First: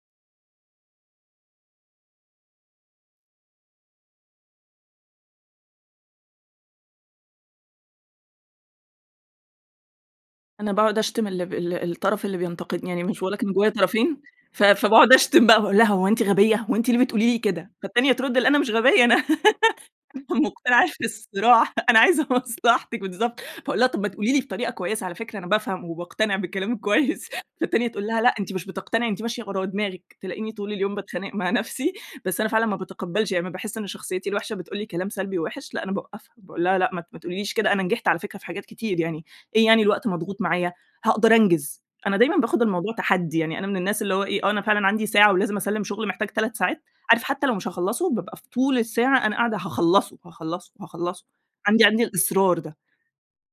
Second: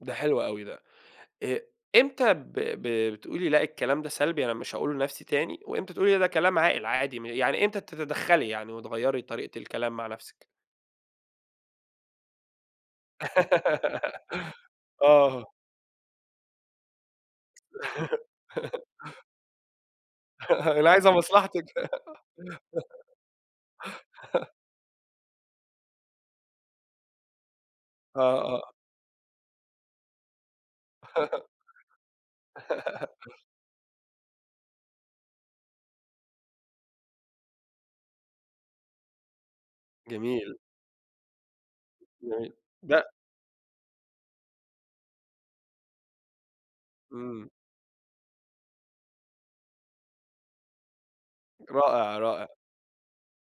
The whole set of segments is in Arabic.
ده حلو أوي ده، إ إمتى ب ب بتقولي لأ الكلام ده سلبي أنا مش هاقوله لنفسي تاني، وإمتى تقولي ده كلام عاقل عادي م يعني إمتى تتدخلي يعني وتغيّري طريقة الكلام مع نفسِك؟ أنا باقعد أشتم ال الب الطرف اللي بينتقدني، يعني مش باقول لك إن جوّايا طرفين، ف فباقعد آه. أشتم بقى باقول لها هو أنتِ غبية، هو أنتِ ليه بتقولي لي كده؟ فالتانية ترد لأ أنا مش غبية أنا، مقتنعة اللي في عايزة مصلحتك. الصراحة، أنا عايزة مصلحتك بالضبط فاقول لها طب ما تقولي لي بطريقة كويّسة على فكرة أنا بافهم، وباقتنع بكلامِك كويّس، فالتانية تقول لها لأ آه، أنتِ مش آه. بتقتنعي أنتِ ماشية ورا دماغِك، تلاقيني طول اليوم باتخانق مع نفسي، بس أنا فعلًا ما باتقبلش، يعني ما باحس إن شخصيتي الوحشة بتقول لي كلام سلبي ووحش لأ أنا باوقفها، باقول لها لأ ما ت ما تقوليش كده أنا نجحت على فكرة في حاجات كتير يعني، إيه يعني الوقت مضغوط جميل. معايا، هاقدر أنجز، أنا دايمًا جميل. باخد الموضوع لأ. تحدّي يعني أنا من الناس اللي هو إيه، آه أنا فعلًا عندي ساعة ولازم أسلِّم شغل محتاج 3 ساعات، عارف حتّى إمم. لو مش هاخلصه، بابقى في طول الساعة أنا قاعدة هاخلصه، هاخلصه، هاخلصه، عندي عندي رائع، رائع. الإصرار ده.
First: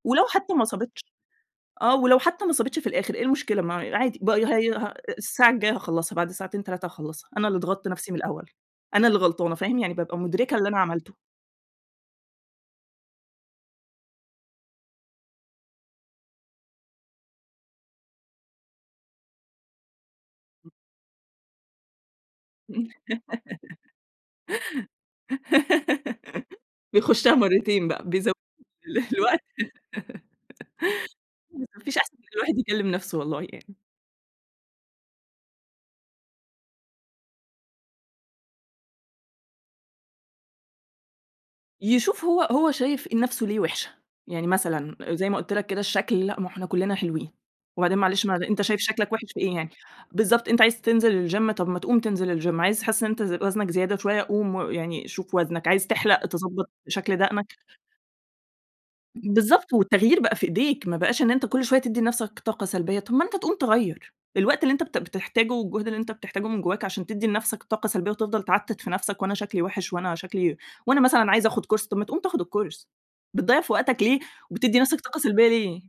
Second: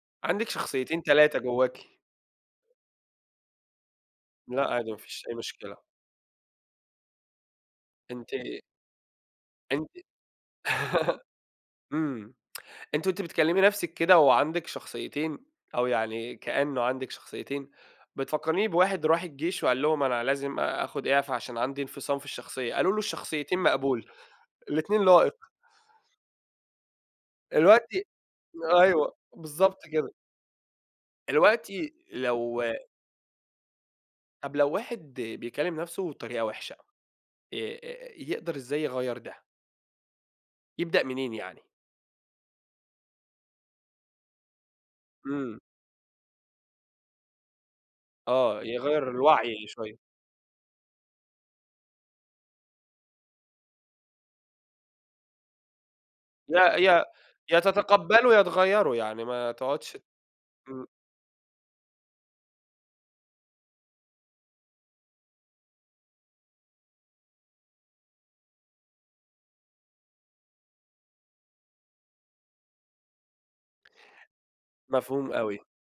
ولو عندِك حتّى ما شخصيتين صابتش 3 آه جواكِ. ولو حتّى ما صابتش في الآخر إيه المشكلة ما عادي بي لأ هي عادي ه ما فيش أي الساعة الجايّة مشكلة. هاخلصها، بعد ساعتين 3 هاخلصها، أنا اللي ضغطت نفسي من أنتِ الأوّل، أنا اللي غلطانة فاهم، أنتِ يعني بابقى مدركة اللي أنا عملته. إمم. أنتِ وأنتِ بتكلمي نفسِك كده وعندِك شخصيتين، أو يعني كأنه عندِك شخصيتين، بتفكريني بواحد راح الجيش وقال لهم أنا لازم آخد إعفا عشان عندي انفصام في الشخصية، قالوا له الشخصيتين مقبول، الاتنين لائق. بيخشها مرتين بقى، دلوقتي بيزوّد ال أيوه، الوقت بالضبط كده. ما ما دلوقتي فيش أحسن من إن الواحد لو يكلم نفسه والله يعني. طب لو واحد بيكلم نفسه بطريقة وحشة، آآ يقدر إزاي يغير ده؟ يبدأ منين يعني؟ يشوف هو هو شايف نفسه ليه وِحشة، يعني مثلًا، زي ما قلت إمم. لك كده الشكل، لأ ما إحنا كلنا حلوين، وبعدين معلش ما أنت آه، شايف يغيّر شكلك وحِش في إيه الوعي يعني؟ شوية. بالضبط أنت عايز تنزل ال Gym طب ما تقوم تنزل ال Gym عايز حاسس إن أنت ز وزنك زيادة شويّة قوم و يعني شوف وزنك، عايز تحلق يا تضبَّط يا شكل دقنك؟ يا تتقبله يا تغيره يعني ما بالضبط تقعدش والتغيير بقى في امم. إيديك، ما بقاش إن أنت كل شويّة تدّي لنفسك طاقة سلبيّة، طب ما أنت تقوم تغيّر، الوقت اللي أنت بت بتحتاجه والجهد اللي أنت بتحتاجه من جوّاك عشان تدّي لنفسك طاقة سلبيّة، وتفضل تعتت في نفسك وأنا شكلي وحِش، وأنا شكلي وأنا مثلًا عايز آخد Course، طب ما تقوم تاخد ال Course، بتضيّع في وقتك ليه، وبتدي نفسك طاقة مفهوم سلبيّة أوي. ليه؟